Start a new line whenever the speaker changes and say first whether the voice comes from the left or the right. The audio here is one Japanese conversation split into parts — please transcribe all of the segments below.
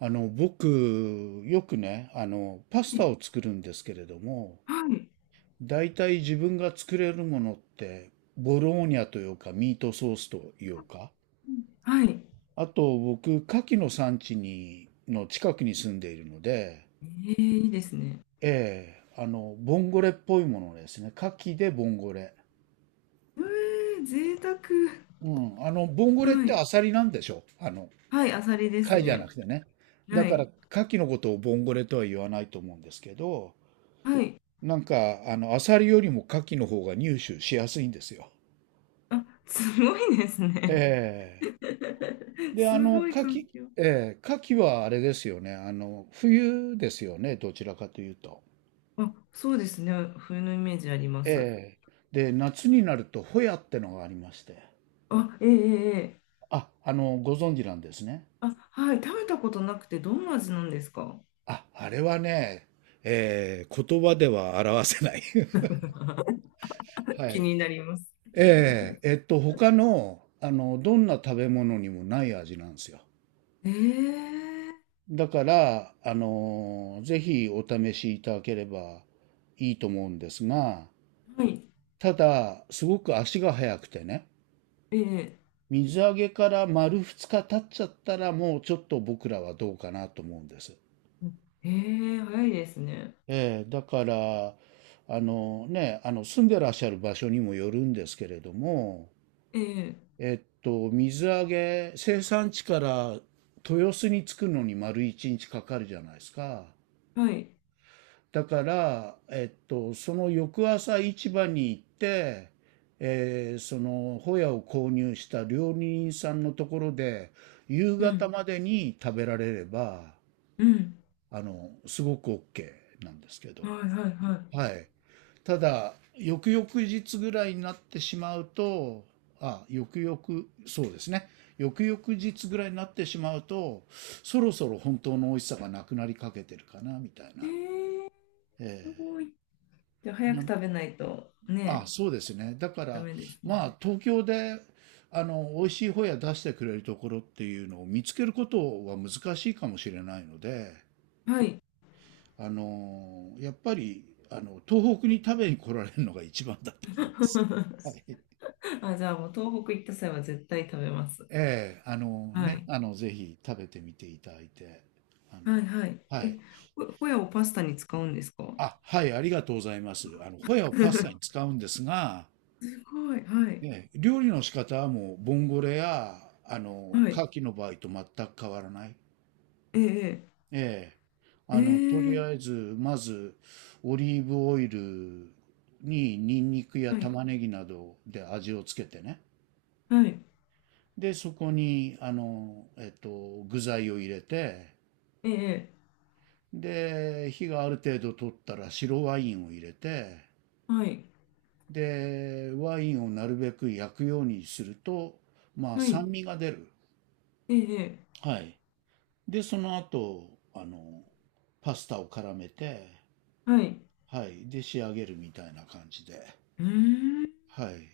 right: 僕、よくね、パス
left: は
right: タ
left: い。
right: を作るんですけれども、
left: はい。
right: 大体自分が作れるものって、ボローニャというか、ミートソースというか、
left: はい、
right: あと僕、牡蠣の産地に、の近くに住んでいるので、
left: え、えいいですね。
right: ええ、ボンゴレっぽいものですね。牡蠣でボンゴレ。
left: ええ、贅沢。
right: うん、ボンゴレっ
left: は
right: て
left: い。
right: アサリなんでしょ？
left: はい、あさりです
right: 貝じゃな
left: ね。
right: くてね。だ
left: は
right: から、
left: い。
right: 牡蠣のことをボンゴレとは言わないと思うんですけど、
left: はい。
right: なんか、アサリよりもカキの方が入手しやすいんですよ。
left: あ、すごいですね。
right: ええ で、
left: すごい環境。
right: カキはあれですよね。冬ですよね。どちらかというと。
left: あ、そうですね。冬のイメージあります。
right: で、夏になると、ホヤってのがありまして。
left: あ、ええええええ。
right: あ、ご存知なんですね。
left: あ、はい。食べたことなくて、どんな味なんですか？
right: あ、あれはね、言葉では表せない。は
left: 気
right: い。
left: になります。
right: 他の、どんな食べ物にもない味なんですよ。
left: え、え
right: だから、ぜひお試しいただければいいと思うんですが、
left: はい。
right: ただ、すごく足が速くてね、
left: ええ
right: 水揚げから丸2日経っちゃったら、もうちょっと僕らはどうかなと思うんです。
left: え、え、早いですね。
right: ええ、だから、あの住んでらっしゃる場所にもよるんですけれども、
left: ええ、
right: 水揚げ、生産地から豊洲に着くのに丸1日かかるじゃないですか。
left: はい。
right: だから、その翌朝市場に行って、そのホヤを購入した料理人さんのところで夕
left: う
right: 方
left: ん。
right: までに食べられれば
left: うん。
right: すごく OK なんですけど、
left: はいはいは
right: はい、ただ翌々日ぐらいになってしまうと、あ、そうですね、翌々日ぐらいになってしまうと、そろそろ本当の美味しさがなくなりかけてるかなみたい
left: い。え
right: な。
left: ー、す
right: ええ
left: ごい。じゃあ早く
right: な
left: 食べないとね、
right: そうですね。だか
left: ダ
right: ら、
left: メです
right: ま
left: ね。
right: あ、東京で、美味しいホヤ出してくれるところっていうのを見つけることは難しいかもしれないので、
left: はい。
right: やっぱり、東北に食べに来られるのが一番だと思います。はい。
left: あ、じゃあもう東北行った際は絶対食べます。
right: ええ、
left: はい。
right: ぜひ食べてみていただいて、あ
left: はい
right: の、
left: はい。
right: はい。
left: え、ホ、ホヤをパスタに使うんですか？
right: あ、はい、ありがとうございます。ホヤを パスタ
left: す
right: に使うんですが、
left: ごい。はい。
right: ね、料理の仕方はもうボンゴレや
left: は
right: 牡
left: い。
right: 蠣の場合と全く変わらない。
left: ええ
right: ええ、とり
left: え、え、
right: あえずまずオリーブオイルにニンニクや
left: はい。
right: 玉ねぎなどで味をつけてね。
left: はい。
right: で、そこに具材を入れて、
left: ええ、
right: で、火がある程度取ったら白ワインを入れて、
left: はい。
right: で、ワインをなるべく焼くようにすると、まあ
left: はい。
right: 酸味が出る。
left: ええ、
right: はい。で、その後、パスタを絡めて、
left: はい。
right: はい。で、仕上げるみたいな感じで。
left: うーん。
right: はい。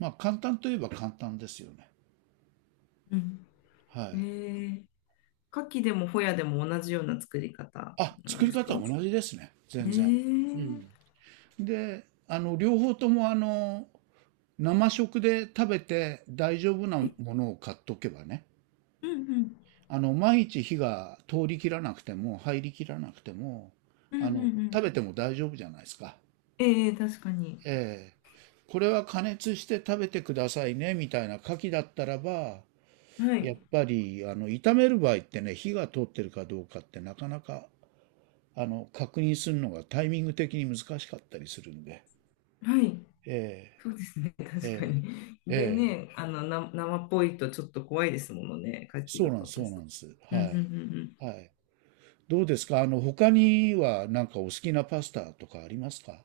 right: まあ、簡単といえば簡単ですよね。
left: うん、
right: はい。
left: え、え、牡蠣でもホヤでも同じような作り方
right: あ、
left: なん
right: 作
left: で
right: り
left: す
right: 方
left: か？
right: は同じですね。
left: え
right: 全然。う
left: ー、
right: ん。で、両方とも生食で食べて大丈夫な
left: え、
right: ものを買っとけばね。
left: うんうん。
right: 毎日火が通り切らなくても、入り切らなくても、
left: うんうんう
right: 食
left: ん。
right: べても大丈夫じゃないですか。
left: ええ、確かに。
right: えーこれは加熱して食べてくださいねみたいな牡蠣だったらば、
left: は
right: やっ
left: い。
right: ぱり炒める場合ってね、火が通ってるかどうかってなかなか確認するのがタイミング的に難しかったりするんで、
left: はい。
right: え
left: そうですね。
right: ー
left: 確かに。
right: えー
left: で
right: えー
left: ね、生っぽいとちょっと怖いですものね、牡蠣
right: そ
left: だ
right: うなんです、
left: と。
right: そうなんです。
left: うん
right: は
left: うんうんうん。
right: い。はい。どうですか？他にはなんかお好きなパスタとかありますか？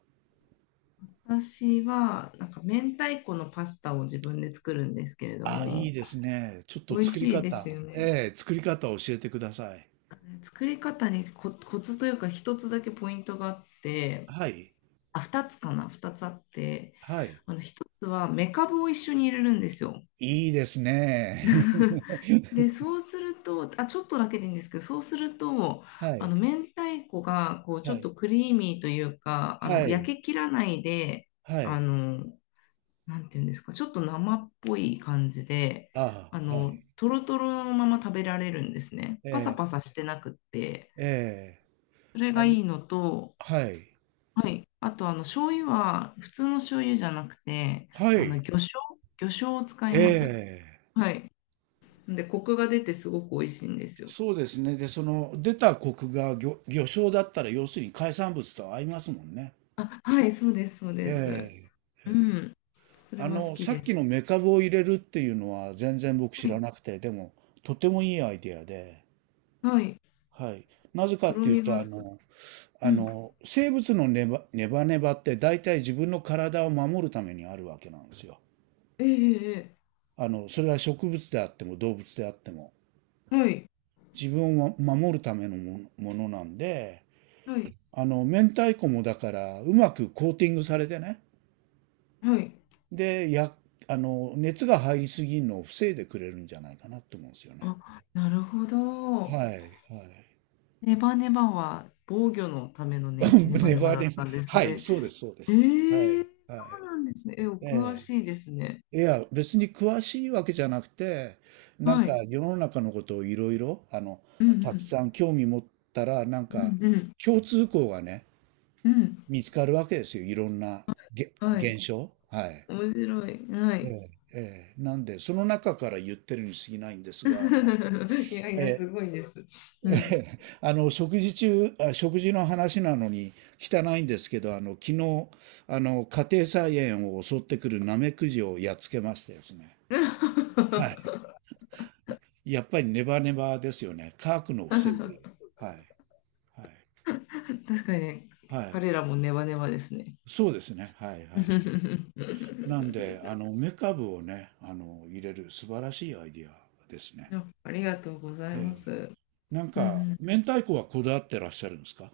left: 私は、明太子のパスタを自分で作るんですけれど
right: あ、いい
left: も、
right: ですね。ちょっ
left: 美
right: と
left: 味しいですよね。
right: 作り方を教えてください。
left: 作り方にコツというか、一つだけポイントがあって、
right: はい。
left: あ、二つかな、二つあって、
right: はい。
left: あの、一つは、めかぶを一緒に入れるんですよ。
right: いいですね。
left: で、そうすると、あ、ちょっとだけでいいんですけど、そうすると、
right: は
left: あ
right: い、
left: の、明太子が、こう、ち
right: は
left: ょっ
right: い、
left: とクリーミーというか、あの、
right: はい、
left: 焼けきらないで、
right: は
left: あ
right: い。
left: の、なんていうんですか、ちょっと生っぽい感じで、
right: あ
left: あ
right: あ、は
left: の、
right: い。
left: トロトロのまま食べられるんですね。パサ
right: え
left: パサしてなくって、
right: え、
left: それ
right: ーあ
left: が
right: の、
left: いいのと、
right: はい、
left: はい。あと、あの、醤油は、普通の醤油じゃなくて、
right: は
left: あ
right: い、
left: の、魚醤を使います。
right: ええ。
left: はい。で、コクが出てすごく美味しいんですよ。
right: そうですね。で、その出た国が魚礁だったら、要するに海産物と合いますもんね。
left: あ、はい、そう
right: え
left: です。
right: え、
left: う
right: え
left: ん。それは好き
right: さ
left: で
right: っき
left: す。
right: のメカブを入れるっていうのは全然僕知
left: は
right: ら
left: い、
right: なくて、でも、とてもいいアイデアで、
left: はい。
right: はい。なぜか
left: と
right: っ
left: ろ
right: ていう
left: み
right: と、
left: がつく。うん。
right: 生物のネバネバネバって大体自分の体を守るためにあるわけなんですよ。
left: ええええ
right: それは植物であっても動物であっても。
left: ええ、
right: 自分を守るためのものなんで、
left: はい、
right: 明太子もだからうまくコーティングされてね。
left: はい。
right: で、や、あの、熱が入りすぎるのを防いでくれるんじゃないかなと思うんですよね。
left: あ、なるほ
right: はい、
left: ど。
right: はい。
left: ネバネバは防御のための ね、ネバ
right: ネ
left: ネバ
right: バ
left: だ
right: ネ
left: っ
right: バ、
left: たんです
right: はい、
left: ね。
right: そうです、そうです。はい、
left: え、え、そ
right: はい。
left: うなんですね。え、お詳
right: え
left: しいですね。
right: え、いや、別に詳しいわけじゃなくて、なん
left: は
right: か
left: い。
right: 世の中のことをいろいろ、
left: うんう
right: たく
left: ん。
right: さん興味持ったら、なん
left: う
right: か
left: んうん。
right: 共通項がね、
left: うん。
right: 見つかるわけですよ。いろんな
left: はい。
right: 現象。はい。
left: 面白い。は
right: え
left: い。
right: え、ええ、なんで、その中から言ってるに過ぎないんですが、
left: いやい
right: え
left: や、す
right: え、
left: ごいです。う
right: え
left: ん。
right: 食事の話なのに汚いんですけど、昨日、家庭菜園を襲ってくるナメクジをやっつけましてですね。はい。やっぱりネバネバですよね。乾くのを防いでいる。はい。はい。
left: 確かにね、
right: はい。
left: 彼らもネバネバですね。
right: そうですね。はい。はい。なんで、梅かぶをね、入れる素晴らしいアイディアですね。
left: や、ありがとうございま
right: ええ。
left: す。
right: なん
left: うんう
right: か、
left: ん、
right: 明太子はこだわってらっしゃるんですか？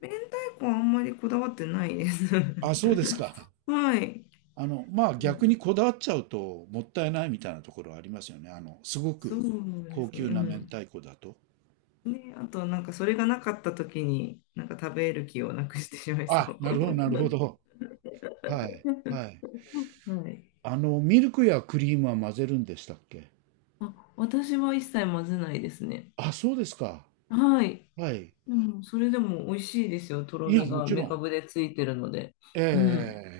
left: 明太子はあんまりこだわってないです。
right: あ、そうですか。
left: はい、
right: まあ
left: う
right: 逆
left: ん。
right: にこだわっちゃうともったいないみたいなところはありますよね。すご
left: そう
right: く
left: で
right: 高
left: すね。
right: 級
left: う
right: な明
left: ん。
right: 太子だと。
left: ね、あとなんかそれがなかった時になんか食べる気をなくしてしまいそ
right: あ、
left: う。
right: なるほど、なるほど。はい。はい。
left: はい。
right: ミルクやクリームは混ぜるんでしたっけ？
left: あ、私は一切混ぜないですね。
right: あ、そうですか。
left: はい。
right: はい。
left: でも、それでも美味しいですよ。とろ
right: いや、
left: み
right: も
left: が
right: ちろ
left: めか
right: ん。
left: ぶでついてるので。うん。
right: ええ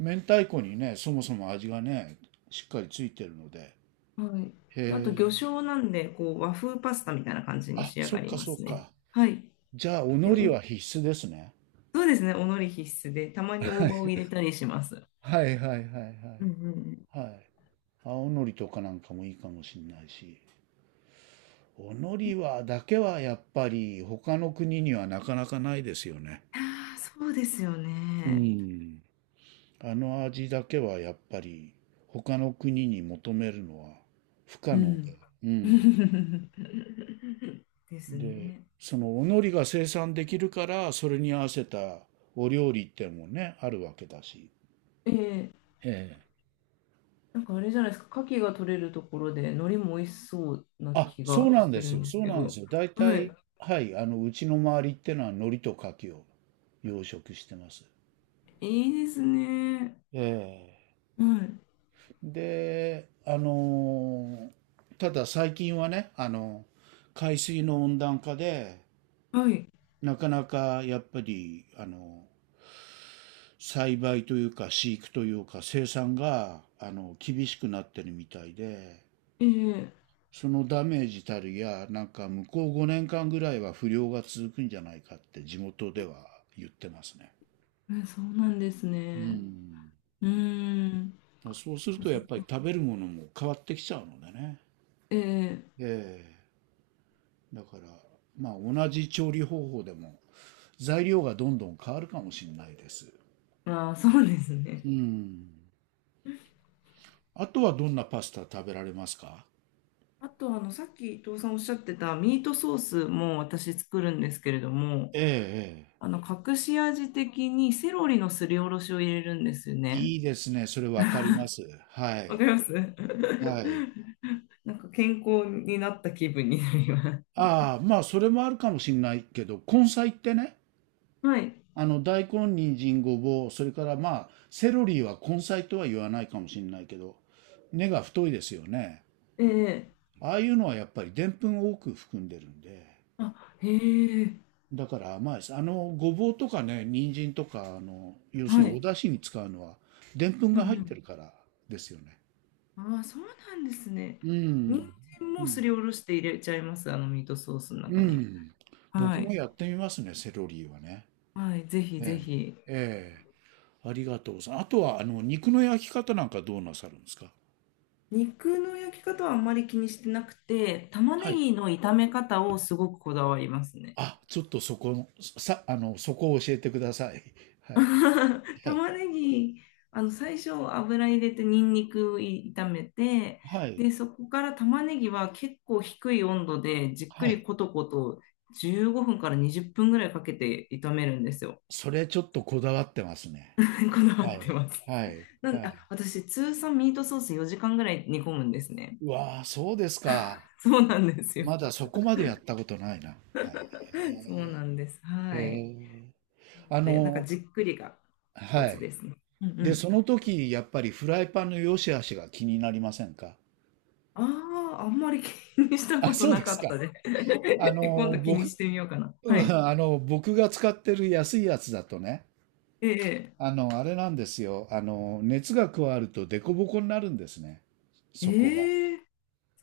right: 明太子にね、そもそも味がね、しっかりついてるので。
left: は
right: へ
left: い。あと、魚
right: え。
left: 醤なんで、こう、和風パスタみたいな感じに
right: あ、
left: 仕上
right: そ
left: が
right: っ
left: り
right: か
left: ま
right: そっ
left: すね。
right: か。
left: はい。
right: じゃあ、お海
left: で、
right: 苔
left: お、
right: は必須ですね。
left: そうですね、お海苔必須で、たまに大葉を入れたりします。
right: はい、はい、はい、は
left: うんうんう
right: い。
left: ん。
right: はい。青のりとかなんかもいいかもしれないし。お海苔は、だけはやっぱり他の国にはなかなかないですよね。
left: ああ、そうですよ
right: う
left: ね。
right: ん。あの味だけはやっぱり他の国に求めるのは不可
left: う
right: 能
left: ん。
right: で。うん。
left: です
right: で、
left: ね。
right: そのおのりが生産できるから、それに合わせたお料理っていうのもね、あるわけだし。
left: え、え
right: ええ。
left: なんかあれじゃないですか、牡蠣が取れるところで、海苔も美味しそうな
right: あ、
left: 気
right: そう
left: が
right: なん
left: し
right: で
left: てる
right: すよ。
left: んで
right: そ
left: す
right: う
left: け
right: なんで
left: ど。
right: すよ。大
left: は
right: 体、
left: い。
right: はい、うちの周りってのは海苔と牡蠣を養殖してます。
left: いいですね。
right: え
left: はい。
right: え。で、ただ最近はね、海水の温暖化で、
left: はい。
right: なかなかやっぱり栽培というか飼育というか生産が厳しくなってるみたいで、
left: ええ、
right: そのダメージたるや、なんか向こう5年間ぐらいは不良が続くんじゃないかって地元では言ってますね。
left: うん、そうなんです
right: う
left: ね。
right: ん、
left: うーん。
right: うん、そうする
left: そっ
right: と
left: かそ
right: や
left: っ
right: っぱり
left: か。
right: 食べるものも変わってきちゃうのでね。
left: え、え、
right: ええ、だから、まあ同じ調理方法でも材料がどんどん変わるかもしれないです。
left: ああ、そうです
right: う
left: ね。
right: ん、あとはどんなパスタ食べられますか？
left: あと、あの、さっき伊藤さんおっしゃってたミートソースも私作るんですけれども、
right: ええ、え
left: あの、隠し味的にセロリのすりおろしを入れるんですよ
right: え。
left: ね。
right: いいですね。それわかります。は
left: わか
right: い。
left: ります。
right: はい。
left: なんか健康になった気分になります。
right: ああ、まあ、それもあるかもしれないけど、根菜ってね、
left: はい。
right: 大根、人参、ごぼう、それからまあ、セロリは根菜とは言わないかもしれないけど、根が太いですよね。
left: え、え、
right: ああいうのはやっぱりでんぷんを多く含んでるんで、
left: あ、へえ。
right: だから甘いです。ごぼうとかね、人参とか、要する
left: は
right: にお
left: い。
right: 出汁に使うのは、でんぷん
left: う
right: が入って
left: ん
right: るからですよね。
left: うん。ああ、そうなんですね。
right: う
left: 人
right: ん、
left: 参
right: う
left: もす
right: ん、
left: りおろして入れちゃいます、あのミートソースの
right: う
left: 中に。
right: ん。
left: は
right: 僕も
left: い。
right: やってみますね、セロリはね。
left: はい、ぜひぜ
right: ええ、
left: ひ。
right: ええ、ありがとうさん。あとは、肉の焼き方なんかどうなさるんですか？
left: 肉の焼き方はあんまり気にしてなくて、玉
right: は
left: ね
right: い。
left: ぎの炒め方をすごくこだわりますね。
right: あ、ちょっとそこ、さ、あの、そこを教えてください。はい。はい。
left: 玉ねぎ、あの最初油入れてニンニク炒めて、
right: はい。
left: で、そこから玉ねぎは結構低い温度でじっく
right: は
left: り
right: い。
left: コトコト、15分から20分ぐらいかけて炒めるんですよ。
right: それちょっとこだわってます ね。
left: こだわ
right: は
left: って
right: い。
left: ます。
right: はい。
left: なん
right: は
left: で、
right: い。
left: あ、私通算ミートソース4時間ぐらい煮込むんですね。
right: うわあ、そうですか。
left: そうなんですよ。
right: まだそこまでやったことないな。はい。
left: そうなんです。
right: へえ。
left: はい。
right: へえ。
left: な
right: あ
left: ので、なんか
right: の、
left: じっくりがコ
right: は
left: ツ
right: い。
left: ですね。うんう
right: で、
left: ん。
right: その時、やっぱりフライパンの良し悪しが気になりませんか？
left: ああ、あんまり気にした
right: あ、
left: こと
right: そう
left: な
right: で
left: か
right: す
left: っ
right: か。
left: たで、ね。今度気にし
right: 僕、
left: てみようかな。
right: う
left: は
right: ん、
left: い。
right: 僕が使ってる安いやつだとね、
left: ええ
right: あれなんですよ。あの、熱が加わるとデコボコになるんですね。そこが。
left: ええ、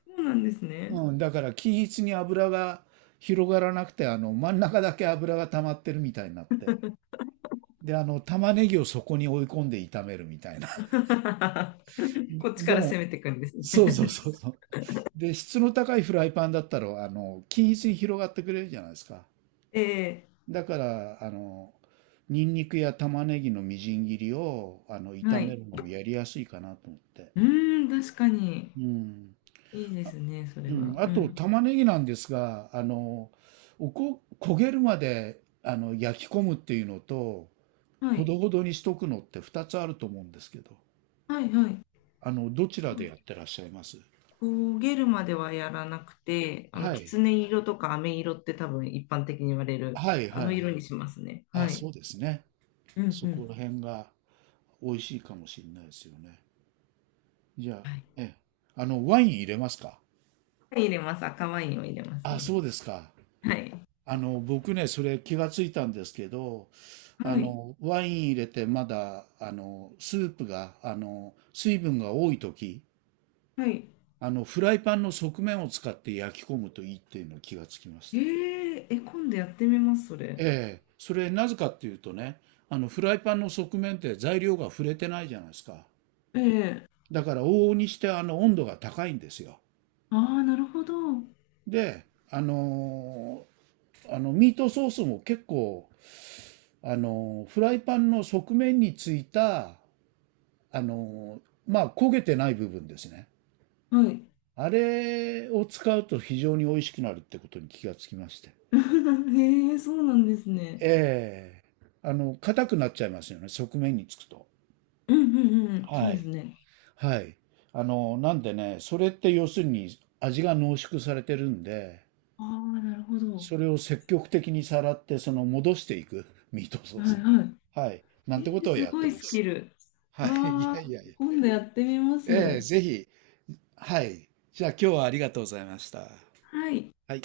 left: そうなんですね。
right: うん、だから均一に油が広がらなくて、真ん中だけ油が溜まってるみたいになって。で、玉ねぎをそこに追い込んで炒めるみたいな。
left: こ っちか
right: で
left: ら
right: も、
left: 攻めていくんです
right: そうそう
left: ね。
right: そうそう。で、質の高いフライパンだったら、均一に広がってくれるじゃないですか。
left: ええ、
right: だから、ニンニクや玉ねぎのみじん切りを、
left: は
right: 炒め
left: い。
right: るのもやりやすいかなと思って。
left: うーん、確かに。
right: うん。
left: いいで
right: あ、
left: すね、それ
right: うん、
left: は。
right: あ
left: う
right: と、
left: ん。
right: 玉ねぎなんですが、焦げるまで、焼き込むっていうのと、
left: は
right: ほ
left: い。
right: どほどにしとくのって2つあると思うんですけど、
left: はい、はい。
right: どちらでやってらっしゃいます？
left: 焦げるまではやらなくて、あの、
right: は
left: き
right: い。
left: つね色とか飴色って多分一般的に言われる、
right: はい、
left: あ
right: は
left: の
right: い。
left: 色にしますね。
right: あ、
left: はい。
right: そうですね。
left: うんう
right: そこ
left: ん。
right: ら辺が。美味しいかもしれないですよね。じゃあ、
left: はい。
right: ええ、ワイン入れますか？
left: 入れます。赤ワインを入れます
right: あ、
left: ね。
right: そうですか。
left: はい。
right: 僕ね、それ気がついたんですけど、
left: はい。
right: ワイン入れてまだ、スープが、水分が多い時、
left: はい。
right: フライパンの側面を使って焼き込むといいっていうの気がつきまし
left: え
right: た。
left: ー、え、今度やってみます、それ。
right: ええ、それなぜかっていうとね、フライパンの側面って材料が触れてないじゃないですか。
left: ええ、
right: だから往々にしてあの温度が高いんですよ。
left: ああー、なるほど。は
right: で、あのミートソースも結構、フライパンの側面についた、あのまあ焦げてない部分ですね。
left: い。
right: あれを使うと非常に美味しくなるってことに気がつきまして、
left: え、え、そうなんですね。
right: ええ、硬くなっちゃいますよね、側面につくと。
left: うんうんうん。そう
right: は
left: です
right: い。
left: ね。
right: はい。なんでね、それって要するに味が濃縮されてるんで、
left: ああ、なるほど。
right: それを積極的にさらって、その戻していく、ミートソー
left: は
right: ス
left: い
right: に。
left: は
right: はい、な
left: い。
right: んてこ
left: えー、
right: とを
left: す
right: やっ
left: ご
right: て
left: い
right: ま
left: スキ
right: す。
left: ル。
right: はい。い
left: あ
right: やい
left: あ、
right: やいや。
left: 今度やってみま
right: ええ、
left: す。
right: ぜひ。はい。じゃあ今日はありがとうございました。
left: はい。
right: はい。